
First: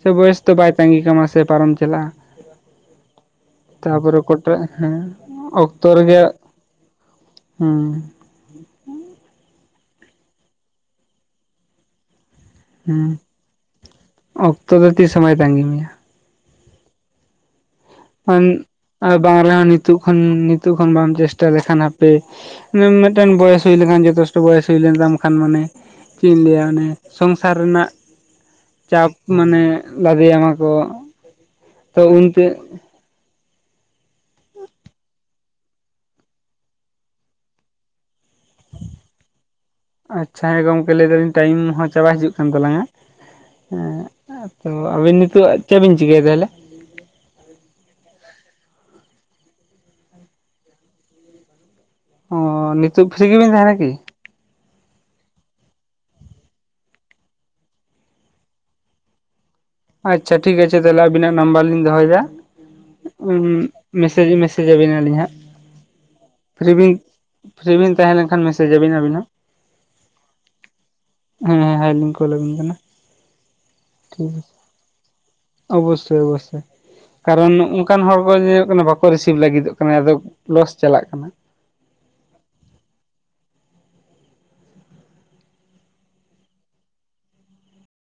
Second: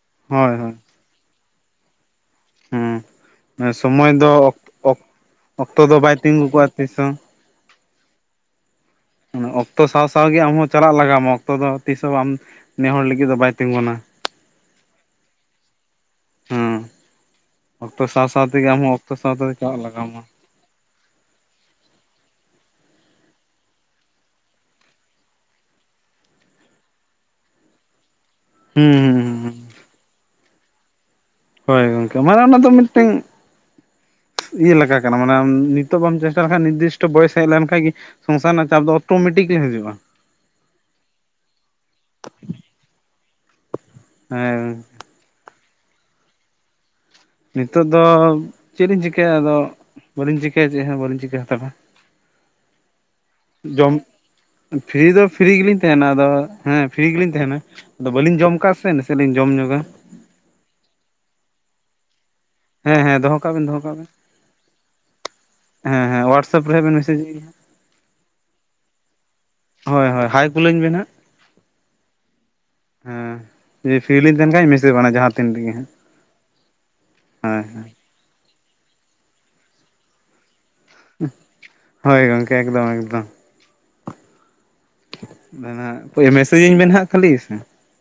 ᱥᱮ ᱵᱚᱭᱮᱥ ᱦᱳᱭ ᱫᱚ ᱵᱟᱭ ᱦᱳᱭ ᱛᱟ. ᱸᱜᱤ ᱠᱟᱢᱟ ᱥᱮ ᱯᱟᱨᱚᱢ ᱪᱟᱞᱟᱜᱼᱟ ᱦᱮᱸ ᱥᱚᱢᱚᱭ ᱛᱟᱯᱚᱨᱮ ᱫᱚ [UNINTELLIGIBLE] ᱦᱮᱸ ᱚᱠ ᱚᱠᱛᱚ ᱫᱚ ᱵᱟᱭ ᱨᱮᱜᱮ ᱛᱤᱸᱜᱩ ᱠᱚᱜᱼᱟ ᱛᱤᱥ ᱦᱚᱸ ᱦᱩᱸ ᱚᱱᱟ ᱚᱠᱛᱚ ᱥᱟᱶ ᱥᱟᱶᱜᱮ ᱟᱢᱦᱚᱸ ᱪᱟᱞᱟᱜ ᱞᱟᱜᱟᱣᱢᱟ ᱚᱠᱛᱚ ᱫᱚ ᱛᱤᱥ ᱦᱚᱸ ᱵᱟᱢ ᱱᱮ ᱦᱩᱸ ᱦᱚᱲ ᱞᱟᱹᱜᱤᱫ ᱫᱚ ᱵᱟᱭ ᱛᱤᱸᱜᱩᱱᱟ ᱚᱠᱛᱚ ᱫᱚ ᱛᱤᱥ ᱦᱚᱸ ᱵᱟᱭ ᱛᱟᱹᱸᱜᱤ ᱢᱮᱭᱟ ᱦᱩᱸ [UNINTELLIGIBLE] ᱚᱠᱛᱚ ᱟᱨ ᱵᱟᱝ ᱥᱟᱶᱛᱮ ᱨᱮᱦᱚᱸ ᱪᱟᱞᱟᱜ ᱱᱤᱛᱚᱜ ᱠᱷᱚᱱ ᱞᱟᱜᱟᱣᱟᱢᱟ ᱱᱤᱛᱚᱜ ᱠᱷᱚᱱ ᱵᱟᱢ ᱪᱮᱥᱴᱟ ᱞᱮᱠᱷᱟᱱ ᱦᱟᱯᱮ ᱢᱤᱫ ᱴᱮᱱ ᱵᱚᱭᱮᱥ ᱦᱩᱭ ᱞᱮᱱᱠᱷᱟᱱ ᱡᱮ ᱫᱚᱥ ᱴᱮᱡ ᱵᱚᱭᱮᱥ ᱦᱩᱭ ᱞᱮᱱ ᱛᱟᱢ ᱠᱷᱟᱱ ᱢᱟᱱᱮ ᱪᱮᱫ ᱤᱧ ᱞᱟᱹᱭᱟ ᱚᱱᱮ ᱥᱚᱝᱥᱟᱨ ᱨᱮᱱᱟᱜ ᱦᱩᱸ ᱪᱟᱯ ᱦᱩᱸ ᱦᱩᱸ ᱢᱟᱱᱮ ᱞᱟᱫᱮᱭᱟᱢᱟᱠᱚ᱾ ᱦᱟᱭ ᱛᱚ ᱜᱚᱝᱠᱮ ᱢᱟᱱᱮ ᱩᱱᱛᱮ ᱚᱱᱟ ᱫᱚ ᱢᱤᱫ ᱴᱮᱱ ᱤᱭᱟᱹ ᱞᱮᱠᱟ ᱠᱟᱱᱟ ᱢᱟᱱᱮ ᱱᱤᱛᱚᱜ ᱵᱟᱢ ᱪᱮᱥᱴᱟ ᱞᱮᱠᱷᱟᱱ ᱱᱤᱨᱫᱤᱥᱴᱚ ᱵᱚᱭᱮᱥ ᱦᱮᱡ ᱞᱮᱱ ᱠᱷᱟᱡ ᱜᱮ ᱥᱚᱝᱥᱟᱨ ᱨᱮᱱᱟᱜ ᱪᱟᱯ ᱫᱚ ᱚᱴᱟᱢᱮᱴᱤᱠᱞᱤ ᱦᱤᱡᱩᱜᱼᱟ ᱟᱪᱷᱟ ᱦᱮᱸ ᱜᱚᱝᱠᱮ ᱞᱟᱹᱭ ᱮᱫᱟᱞᱤᱧ ᱴᱟᱭᱤᱢ ᱦᱚᱸ ᱪᱟᱵᱟ ᱦᱤᱡᱩᱜ ᱠᱟᱱ ᱛᱟᱞᱟᱝᱼᱟ ᱦᱮᱸ ᱟ ᱦᱮᱸ ᱛᱚ ᱟᱵᱤᱱ ᱱᱤᱛᱚᱜ ᱪᱮᱫ ᱵᱤᱱ ᱪᱤᱠᱟᱹᱭᱮᱫᱟ ᱛᱟᱦᱞᱮ? ᱱᱤᱛᱚᱜ ᱫᱚ ᱪᱮᱫ ᱞᱤᱧ ᱪᱤᱠᱟᱹᱭᱟ ᱟᱫᱚ ᱵᱟᱹᱞᱤᱧ ᱪᱤᱠᱟᱹᱭᱟ ᱪᱮᱫ ᱦᱚᱸ ᱵᱟᱹᱞᱤᱧ ᱪᱤᱠᱟᱹ ᱦᱟᱛᱟᱲᱟ᱾ ᱚᱸ ᱱᱤᱛᱚᱜ ᱯᱷᱤᱨᱤ ᱜᱮᱵᱤᱱ ᱛᱟᱦᱮᱱᱟ ᱠᱤ? ᱡᱚᱢ ᱯᱷᱤᱨᱤ ᱫᱚ ᱯᱷᱤᱨᱤ ᱜᱮᱞᱤᱧ ᱛᱟᱦᱮᱱᱟ ᱟᱫᱚ ᱦᱮᱸ ᱯᱷᱤᱨᱤ ᱜᱮᱞᱤᱧ ᱛᱟᱦᱮᱱᱟ᱾ ᱟᱫᱚ ᱵᱟᱹᱞᱤᱧ ᱡᱚᱢ ᱟᱠᱟᱜᱼᱟ ᱥᱮ ᱱᱟᱥᱮ ᱞᱤᱧ ᱡᱚᱢ ᱧᱚᱜᱟ᱾ ᱟᱪᱷᱟ ᱴᱷᱤᱠ ᱟᱪᱷᱟ ᱫᱮᱞᱟ ᱟᱵᱤᱱᱟᱜ ᱱᱟᱢᱵᱟᱨ ᱞᱤᱧ ᱫᱚᱦᱚ ᱭᱮᱫᱟ᱾ ᱦᱮᱸ ᱦᱮᱸ ᱫᱚᱦᱚ ᱦᱩᱸ ᱦᱩᱸ ᱠᱟᱜ ᱵᱮᱱ ᱫᱚᱦᱚ ᱠᱟᱜ ᱵᱮᱱ ᱢᱮᱥᱮᱡ ᱢᱮᱥᱮᱡ ᱟᱹᱵᱤᱱᱟᱞᱤᱧ ᱦᱟᱸᱜ᱾ ᱦᱮᱸ ᱦᱮᱸ ᱣᱟᱴᱥᱟᱯ ᱯᱷᱤᱨᱤ ᱨᱮ ᱦᱟᱜ ᱵᱤᱱ ᱵᱮᱱ ᱢᱮᱥᱮᱡᱽ ᱤᱧᱟ ᱯᱷᱤᱨᱤ ᱵᱮᱱ ᱛᱟᱦᱮᱸ ᱞᱮᱱᱠᱷᱟᱱ ᱢᱮᱥᱮᱡᱽ ᱟᱵᱤᱱ ᱟᱹᱵᱤᱱ ᱦᱚᱸ ᱦᱳᱭ ᱦᱳᱭ ᱦᱟᱭ ᱠᱩᱞᱟᱹᱧ ᱵᱮᱱ ᱦᱟᱸᱜ ᱦᱮᱸ ᱦᱮᱸ ᱦᱟᱭ ᱞᱤᱧ ᱠᱩᱞ ᱟᱹᱵᱤᱱ ᱠᱟᱱᱟ ᱦᱮᱸ ᱯᱷᱤᱨᱤ ᱯᱷᱤᱨᱤ ᱞᱤᱧ ᱛᱟᱦᱮᱱ ᱠᱷᱟᱡ ᱢᱮᱥᱮᱡᱽ [UNINTELLIGIBLE] ᱵᱟᱝ ᱡᱟᱦᱟᱸ ᱛᱤᱱ ᱨᱮᱜᱮ ᱦᱟᱸᱜ ᱚᱵᱚᱥᱳᱭ ᱚᱵᱚᱥᱳᱭ ᱦᱳᱭ ᱠᱟᱨᱚᱱᱚᱜ ᱦᱳᱭ ᱚᱱᱠᱟᱱ ᱦᱚᱲ ᱠᱚ ᱡᱤᱣᱮᱫᱚᱜ ᱠᱟᱱᱟ ᱵᱟᱠᱚ ᱨᱤᱥᱤᱵᱷ ᱞᱟᱹᱜᱤᱫᱚᱜ ᱠᱟᱱᱟ ᱟᱫᱚ ᱞᱚᱥ ᱪᱟᱞᱟᱜ ᱠᱟᱱᱟ᱾ ᱦᱚᱭ ᱜᱚᱝᱠᱮ ᱮᱠᱫᱚᱢ ᱮᱠᱫᱚᱢ ᱢᱮᱥᱟᱜ [UNINTELLIGIBLE] ᱢᱮᱥᱮᱡᱽᱤᱧ ᱵᱮᱱ ᱦᱟᱸᱜ ᱠᱷᱟᱹᱞᱤ ᱥᱮ